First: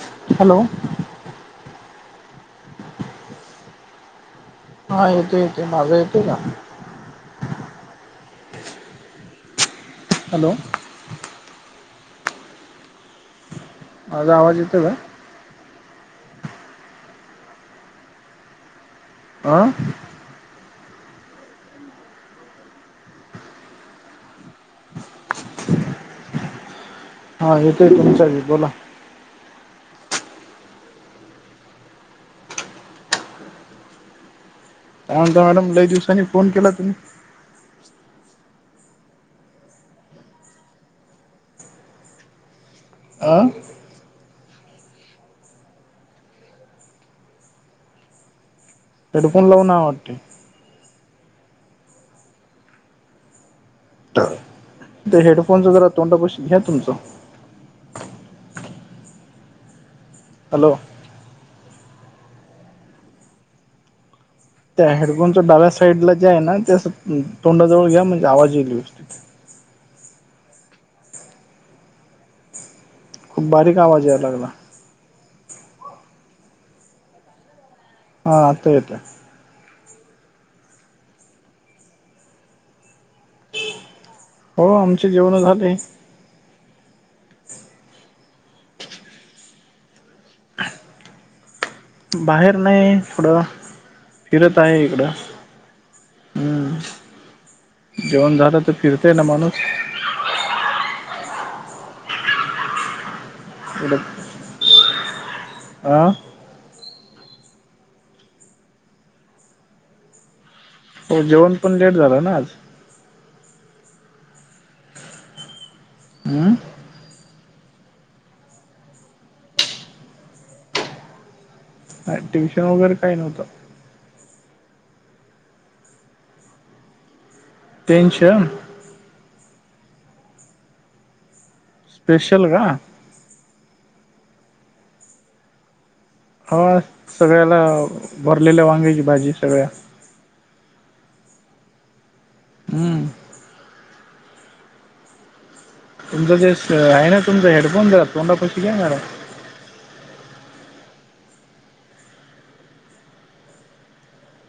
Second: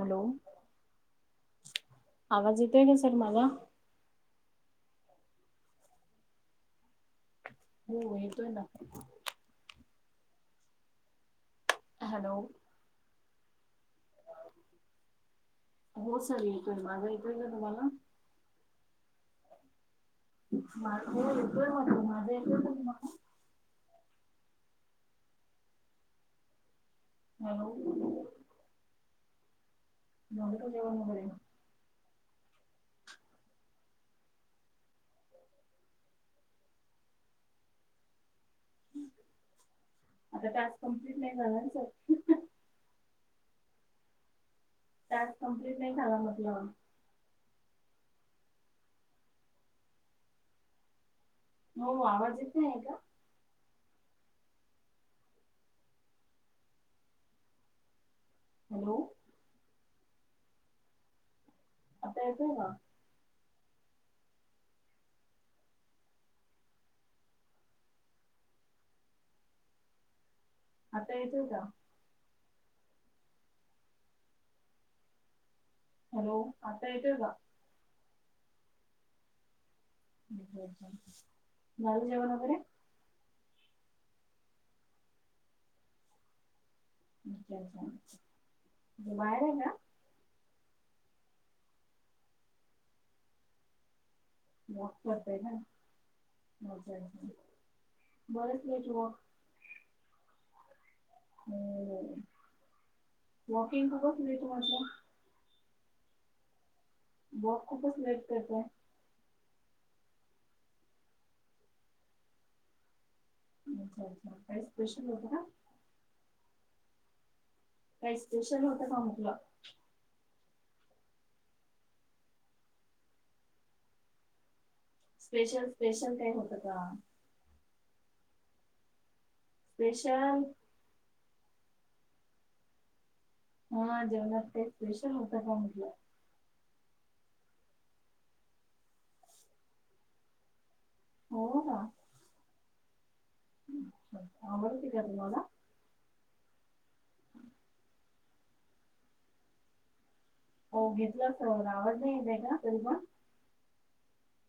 Hello आवाज येतोय का सर माझा? हा येतो येतो माझं येतेय का? हो येतोय ना हॅलो हॅलो माझा आवाज येतो का? हो सर येतोय माझा येतोय का तुम्हाला? अं? माझ एक माझ माझ्या एक झा मा? हा हॅलो येतोय तुमचा बोला. झालं का जेवन वघेरे? सांग मॅडम ल दिवसांनी फोन केला तुम्ही. आता टास्क कम्प्लीट नाही झाला ना सर. आं? तज कम्प्लीट नाही झाला मधलं. हेडफोन लावून वाटते. हो आवाज येत नाही आहे का? तर हेडफोन् वगरा तोंडापशी घ्या तुमचं. Hello hello. आता येतंय ना? त्या हेडफोनच डाव्या साईडला जे आहे ना त्या तोंडाजवळ घ्या म्हणजे आवाज येई व्यवस्थित. आता येतोय का? खूप बारीक आवाज यायला लाला. हॅलो आता येतय का? हा आत् येतय. झालं जेवन वेघरे? हो आमचे जेवण झाले. बाहेर आहे का? बाहेर नाही थोडं फिरत आहे वॉक इकडं करताय ना म हम्म जेवण झालं बरच तर नाहीट फिरते वॉक. ना माणूस walking to the fridge water. आं? बप खूपच लेट करताय. हो जेवण पण लेट झाला ना आज. अच्छा अच्छा काय स्पेशल होतं का? हं? काही स्पेशल होतं का मुकला? ट्युशन वगैरे काही नव्हतं. स्पेशल, स्पेशल काय होतं का? Tension [unintelligible] special. स्पेशल का? हा जेवणात काय स्पेशल होतं का? म्हटलं. [unintelligible] सगळ्याला भरलेल्या वांग्याची भाजी, सगळ्या हो ना. हम्म. [unintelligible] आवडती का तुम्हाला? तुमचं जे आहे ना तुमचा हेडफोन द्या. तोंडपशी काय ना. हो घेतलंचअसतं. आवाज नाही येतय का तरी पण?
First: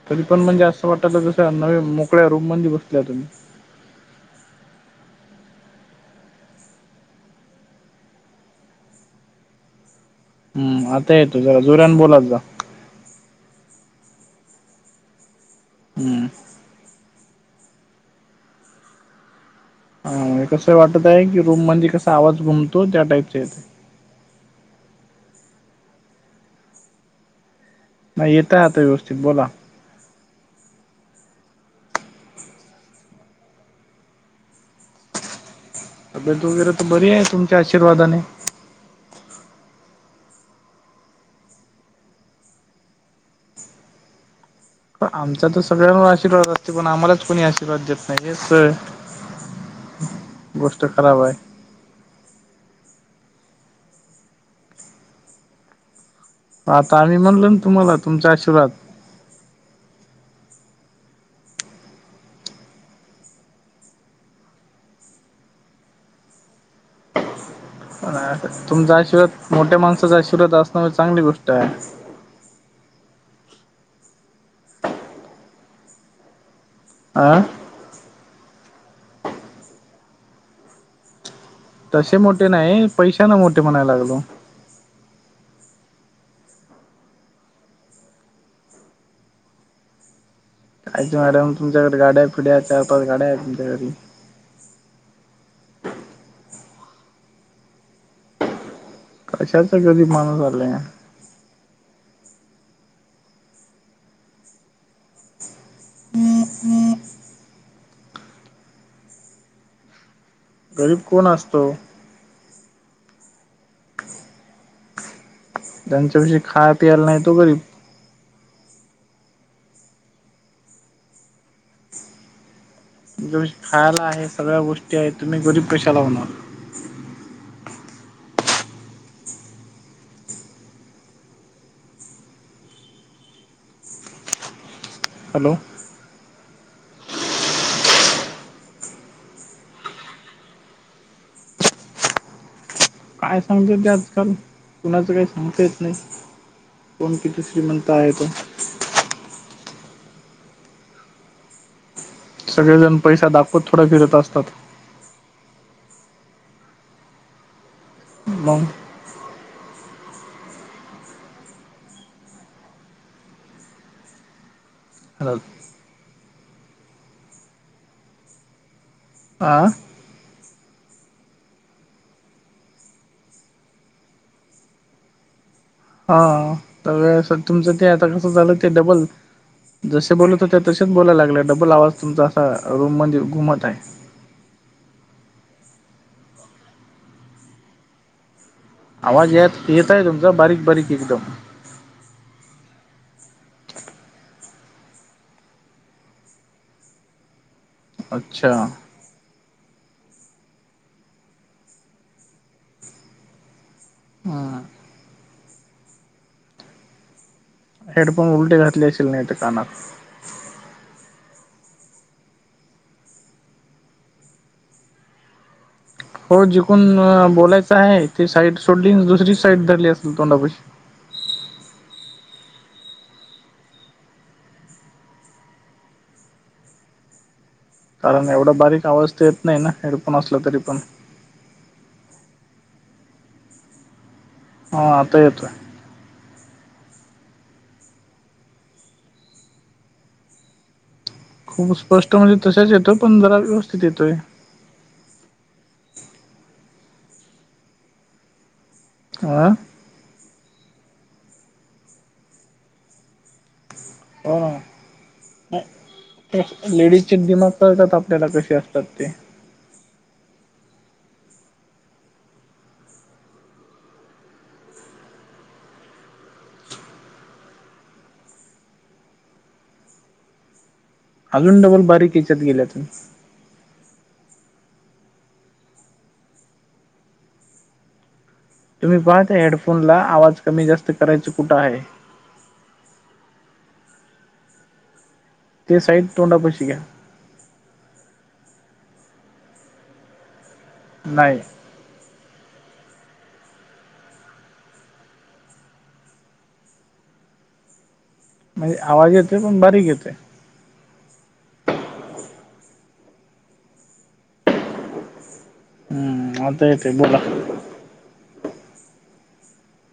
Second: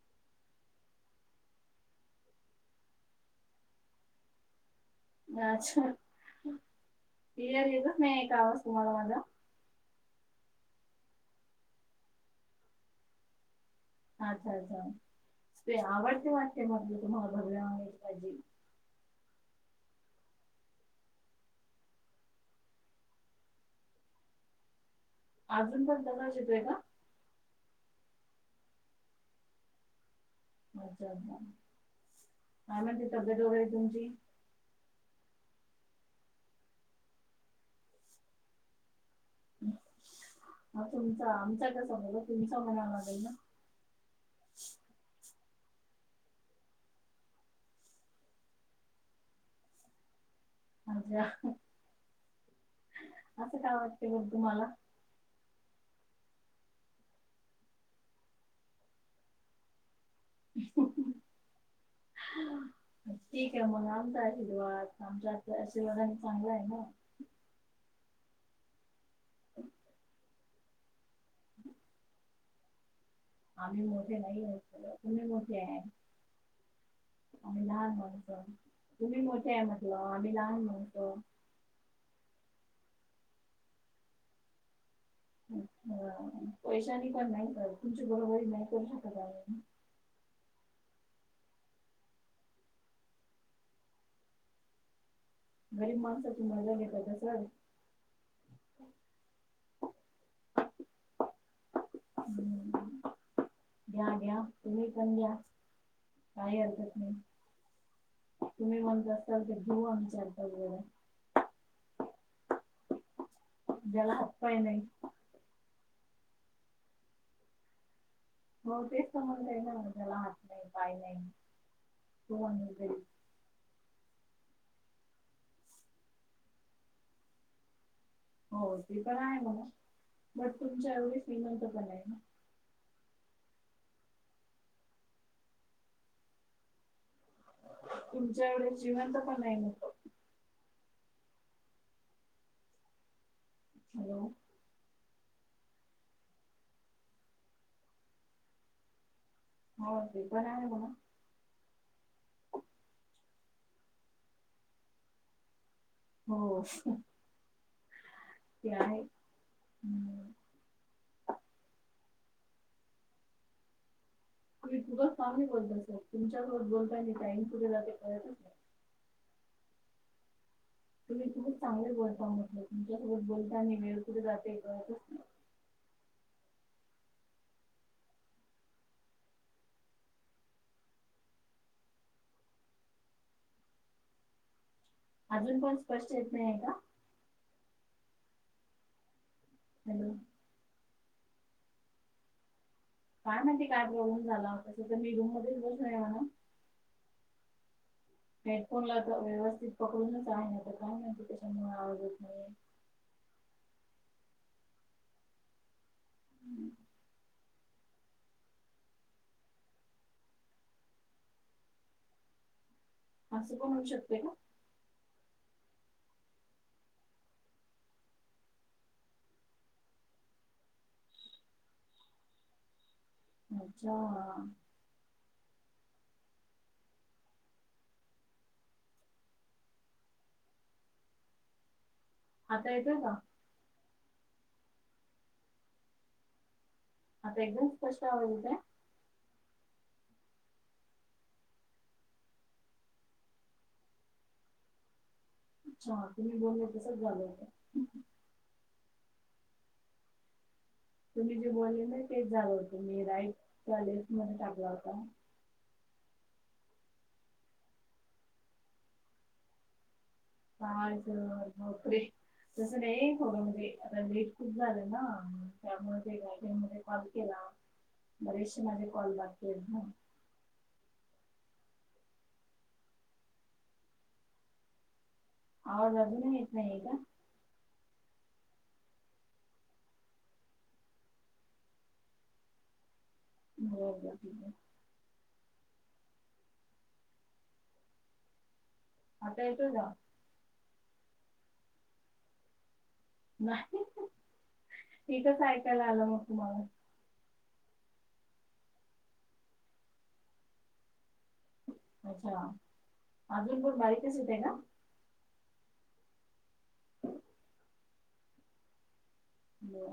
तरी पण म्हणजे असं वाटलं जसं, नवीन मोकळ्या रूम मध्ये बसल्या तुम्ही. [unintelligible] क्लिअर येतच नाही का आवाज? तुम्हाला माझा. हम् आता येतो जरा जोरान बोलात जा. अच्छा! अच्छा, ! ते हम्म आवडते वाटते [unintelligible] तुम्हाला भरल्या वांग्याची भाजी हा कसं वाटतय आहे की रूम मध्ये कसा आवाज घुमतो त्या टाईपचे येतं अजून पण तसाच येतोय का नाही, येतय आता व्यवस्थित, बोला. अच्छा, अच्छा. काय म्हणते? तब्येत वगैरे तुमची. तब्येत वगैरे तर बरीय, तुमच्या आशीर्वादाने. [unintelligible] हा तुमचा आमचा कसा तुमचा म्हणायला लागेल ना आमचा तर सगळ्यांवर आशीर्वाद असतोय पण आम्हालाच कोणी आशीर्वाद देत नाही. हे सग [unintelligible] [unintelligible] असं काय वाटते बरं तुम्हाला? आता आम्ही म्हणल ना तुम्हाला. तुमचा आशीर्वाद. ठीकय मग. आमचा आशीर्वाद आमच्या आशीर्वादानी चांगलाय ना. तुमचा आशीर्वाद मोठ्या माणसाचा आशीर्वाद असणं म्हणजे चांगली गोष्ट आहे आम्ही मोठे नाही आहोत, तुम्ही मोठे आहे. अ आम्ही लहान माणसं तुम्ही मोठे आहे म्हटल आम्ही लहान म्हणतो तसे मोठे नाही पैशानं मोठे म्हणाय लागलो पैशानी पण नाही सर तुमची बरोबरी नाही करू शकत आम्ही [unintelligible] मॅडम तुमच्याकडे गाड्या फिड्या आहे चार पाच गाड्या आहेत तुमच्याघरी गरीब माणसाची मजा घेताय का सर कशाच गरीब माणूस आलाय हम् [unintelligible] हम घ्या घ्या तुम्ही पण घ्या काही हरकत नाही तुम्ही म्हणत असताल तर घेऊ आमच्या आम्ही पाच वेळा गरीब कोण असत ओ? ज्याला हात पाय नाही त्यांच्यापाशी खाया पियाला नाही तो गरीब हो तेच तर म्हणते न ज्याला हात नाही, पाय नाही, तो माणूस गरीब. तुमच्यापाशी खायला आहे सगळ्या गोष्टी आहेत तुम्ही गरीब कशाला होणार हो ते पण आहे म्हणा बट तुमच्या एवढी श्रीमंत पण नाही ना हॅलो! तुमच्या एवढे श्रीमंत पण नाही म्हटल काय सांगता येत हॅलो आजकाल कुणाचं काही सांगता येत नाही. कोण किती श्रीमंत आहे तो हो ते पण आहे म्हणा सगळेजण पैसा दाखवत थोडं फिरत असतात हो मग ते आहे [inaudible] तुम्ही खूपच [unintelligible] हा बोलला सर तुमच्या बरोबर बोलताय नाही टाईम कुठे गेला ते कळतच नाही आं.. तुम्ही खूच चांगले बोलता म्हटलं तुमच्यासोबत बोलताना वेळ कुठे जाते कळतच ना हा तर सर तुमचं ते आता कसं झालं ते डबल जसे बोलत होते तसेच बोलायला लागले डबल आवाज तुमचा असा रूम मध्ये घुमत आहे अजून पण स्पष्ट येत नाही आहे का? आवाज य येत आहे हॅलो तुमचा बारीक बारीक एकदम काय नाही ते काय प्रॉब्लेम झाला तसं तर मी रूम मध्येच बसून [unintelligible] अच्छा हेडफोनला तर व्यवस्थित पकडूनच आहे आता काय माहिती कशामुळे आवज नाहीये हां हम्म हेडफोन उलटे घातले असेल नाही तर कानात असं पण होऊ शकते का? हो जिकडून बोलायच आहे ती साईड सोडली दुसरी साईड धरली असल तोंडापशी अच्छा ह कारण एवढा बारीक आवाज तर येत नाही ना हेडफोन असला तरी पण आता येत का ह आता येतोय हा प्रेग्न्सी कशा आ होत खूप स्पष्ट म्हणजे तशाच येतोय पण जरा व्यवस्थित येतोय अच्छा तुम्ही बोलले तसच झाल आह तुम्ही जे बोलले ना तेच झालं होतं मी राईट कॉलेज मध्ये टाकला होता लेडीज चे दिमाग कळतात आपल्याला कसे असतात ते काा जर नक तसं नाहीोघ्यामध्ये आता लेट खूप झालं ना त्यामुळे ते गामध्ये कॉल केला बरीच मध्ये कॉल बॅक के ना अजून डबल बारीक याच्यात गेल्यातून आवाज अजून येत नाहीय का तुम्ही पाहात हेडफोन ला आवाज कमी जास्त करायचा कुठं आहे हो ते साईड तोंडा प शिक्या आता येतो जा नाही नाही इथच ऐकाल आलं मग तुम्हाला म्हणजे आवाज येते पण बारीक येते अच्छा अजून पण बारीकच येते ना हम्म आता येत आहे बोला हो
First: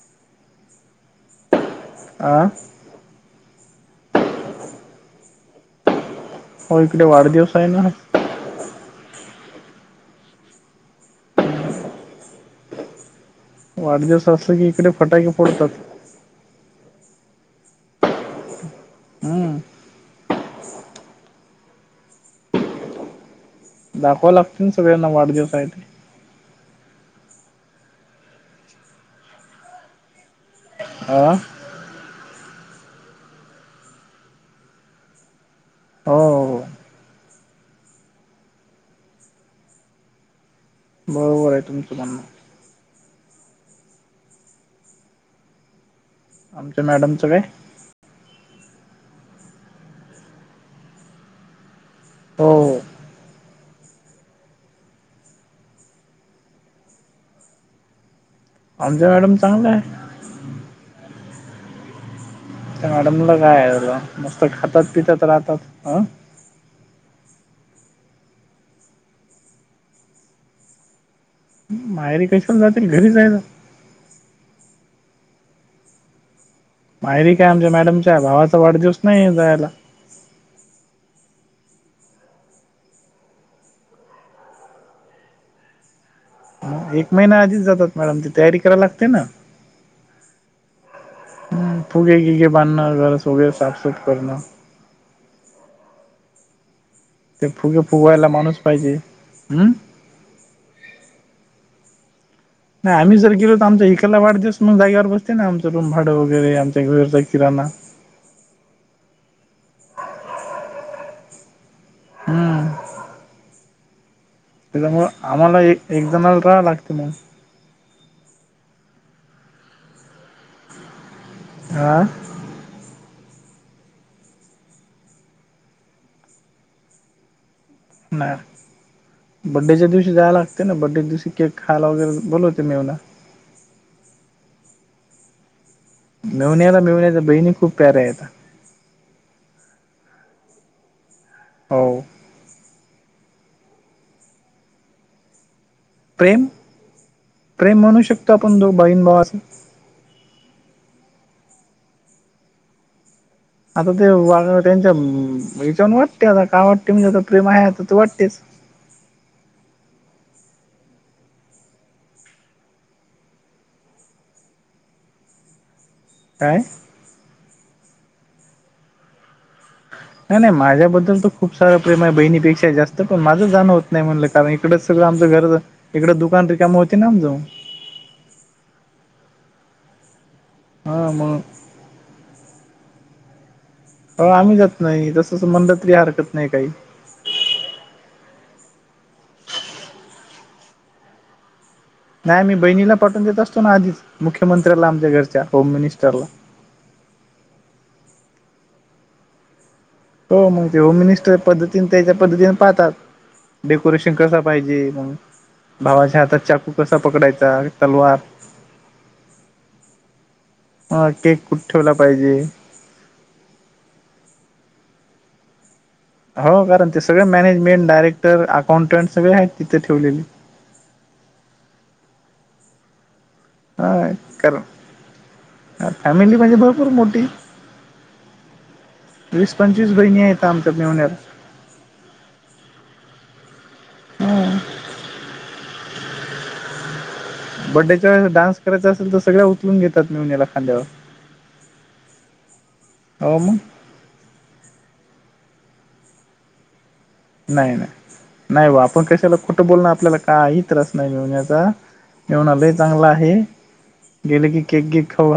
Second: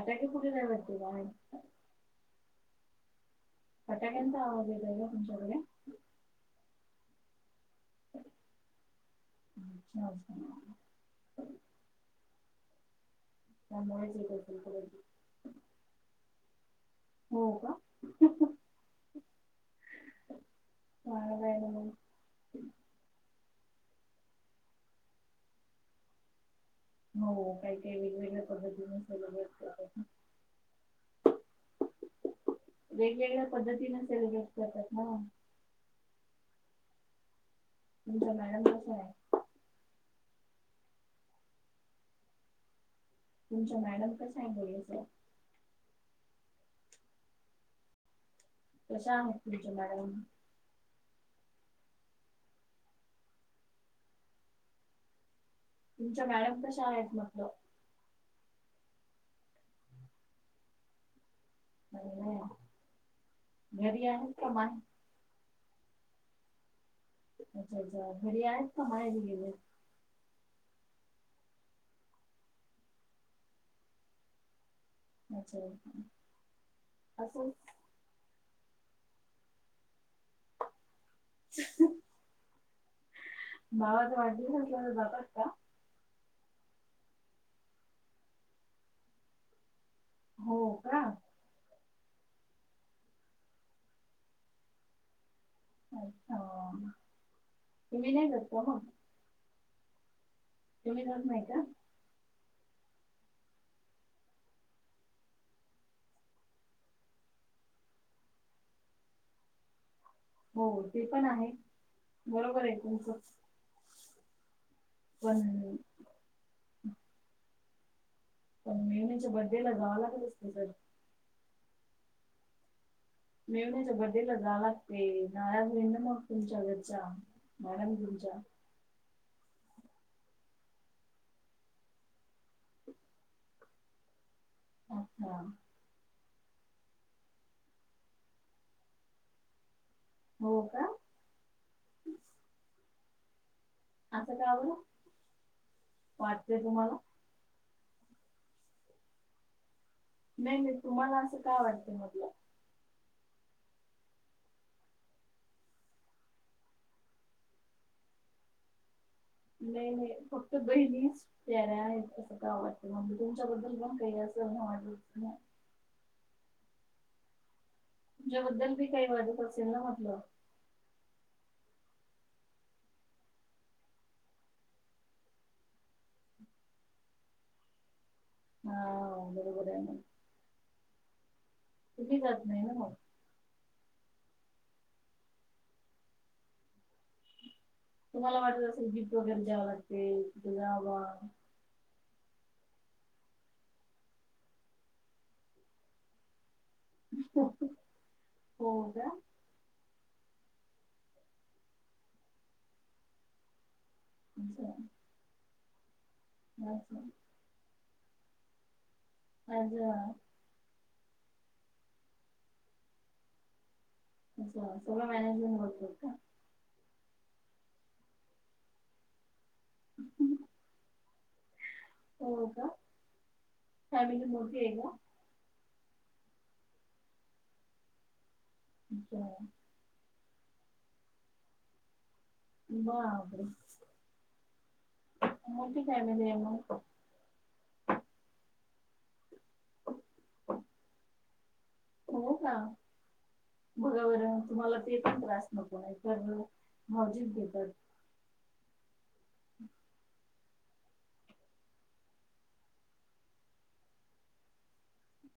आता का कुठे जा भ आहे आं हटाकेंत आेतय तुमच्याकडे हो इकडे वाढदिवस आहे ना अच्छा अस वाढजे त्यामुळेच अस येत असत असेल की इकडे कदाचित फटाके फोडतात मवा हम्म वाळ म दाखव लागते ना सगळ्यांना वाढदिवसा आहे हो काही काही वेगवेगळ्या पद्धतीने सल्रेट अ वेगवेगळ्या पद्धतीने सेलिब्रेट करतात ना हो हो तुमचं मॅडम कसं आहे बरोबर आहे तुमचं बनणं तुमच मॅडम कसं आहे बोोलचं आमच्या मॅडमचं काय कसं आहेह तुमच्या मडम हो तुमच मॅडम कशा आहेत म्हटलं आमज मॅडम चांगलं आहे ह् त्या मॅडमलं काय आहे झालं मस्त खातात पितात राहतात ह अच्छा अच्छा घरी आहेत का मा आहे गेले मायरी कशी पण जातील घरीच आहे ना अच्छा मायरी काय असंच आमच्या मॅडमच्या भावाचा वाढदिवस नाही जायला बावा तर वाटलीलं तर बघात का एक महिना आधीच जातात मॅडम ती तयारी कराला लागते ना हो का हम् फुगे किगे बांधणं घरस वगैरे साफसफ करणं अच् ते फुगे फुगयला माणूस पाहिजे हम्म तुम्ही घ नाही का नाही आम्ही जर गेलो तर आम ह एिकयला वाढदवस मग जागेवर बसते ना आमचं रूम भाड वगैरे आम घरचा किराणा हो ते पण आहे बरोबर हम्म आहे तुमच त्याच्यामुळ आम्हाला एक एक जणला राहा लागते मग ण मेनं बर्तडे ला जाला कलत सर आा मेवण्याच्या बर््डे ला जा लागते नाराज ना मग तुमच्या घरचा मला तुच्या नाही बड्डेच्या दिवशी जायव लागते ना बड्डेच्या दिवशी केक खायला वगैरे बोल होते मेवना अच्छा मेवण्याला मिेवण्याच्या बहिणी खूप प्याऱ्या आहेत हो का हो असं काय बलं प्रेम वाटतंय तुम्हाला प्रेम म्हणू शकतो आपण जो बाईण भावाचा नाही नाही तुम्हाला असं काय वाटतं मधलं आता ते त्यांच्या हच्याून वाटते आता काय वाटते म्हणजे आता प्रेम आहे आता ते वाटतेस नाही नाही फक्त बहीणीच तेर आहेत असं का आवडतं म्हणजे तुमच्या बद्दल पण काही असं वाटलं नाही काय तुझ्याबद्दल मी काही वाजत असेल ना म्हटलं नाही नाही माझ्याबद्दल तर खूप सारा प्रेम आहे बहिणीपेक्षा जास्त पण माझंच जाणं होत नाही म्हणलं कारण इकडच सगळं आमं घरच इकडें दुकान र काम होती ना आमज हा बरोबर आहे म हा मग तुही जात नाही ना मग आम्ही जात नाही तसंच म्हणलं तरी हरकत नाही काही तुम्हाला वाटत असल गिफ्ट वगैरे द्यावं लागते तिथ जावा नाही आ मी बहिणीला पाठवून देत असतो ना आधीच मुख्यमंत्र्याला आमच्या घरच्या होम मिनिस्टरला होऊ का हो मग ते होम मिनिस्टर पद्धतीने त्याच्या पद्धतीने पाहतात. डेकोरेशन कसा अच्छा पाहिजे म भावाच्या हातात चाकू कसा अच्छा पकडायचा तलवार. आज. ह केक कुठ ठेवला पाहिजे. अच्छा सगळं मॅनेजमेंट करतो का. हो कारण ते सगळे मॅनेजमेंट डायरेक्टर अकाउंटंट सगळे आहेत तिथे ठेवलेले. हो का. हा फॅमिली मोठी आहे का कारण फॅमिली म्हणजे भरपूर मोठी. अच्छा वीस पंचवीस बहिणी आहेत आमच्या पाहण्यात. बापरे! हा मोठीच आहे मग. बर्थडेच्या वेळेस द्या डान्स करायचा असेल तर सगळेच उचलून घेतात अंगावर. का हो मग बघा बर तुम्हाला ते पण त्रास नको आहे कर. हजी. नाही नाही नाही वा आपण कशाला कुठं बोलणार आपल्याला काही त्रास नाही मिळण्याचा. मेहुना लई चांगलं आहे गेले की केक गेक खाऊ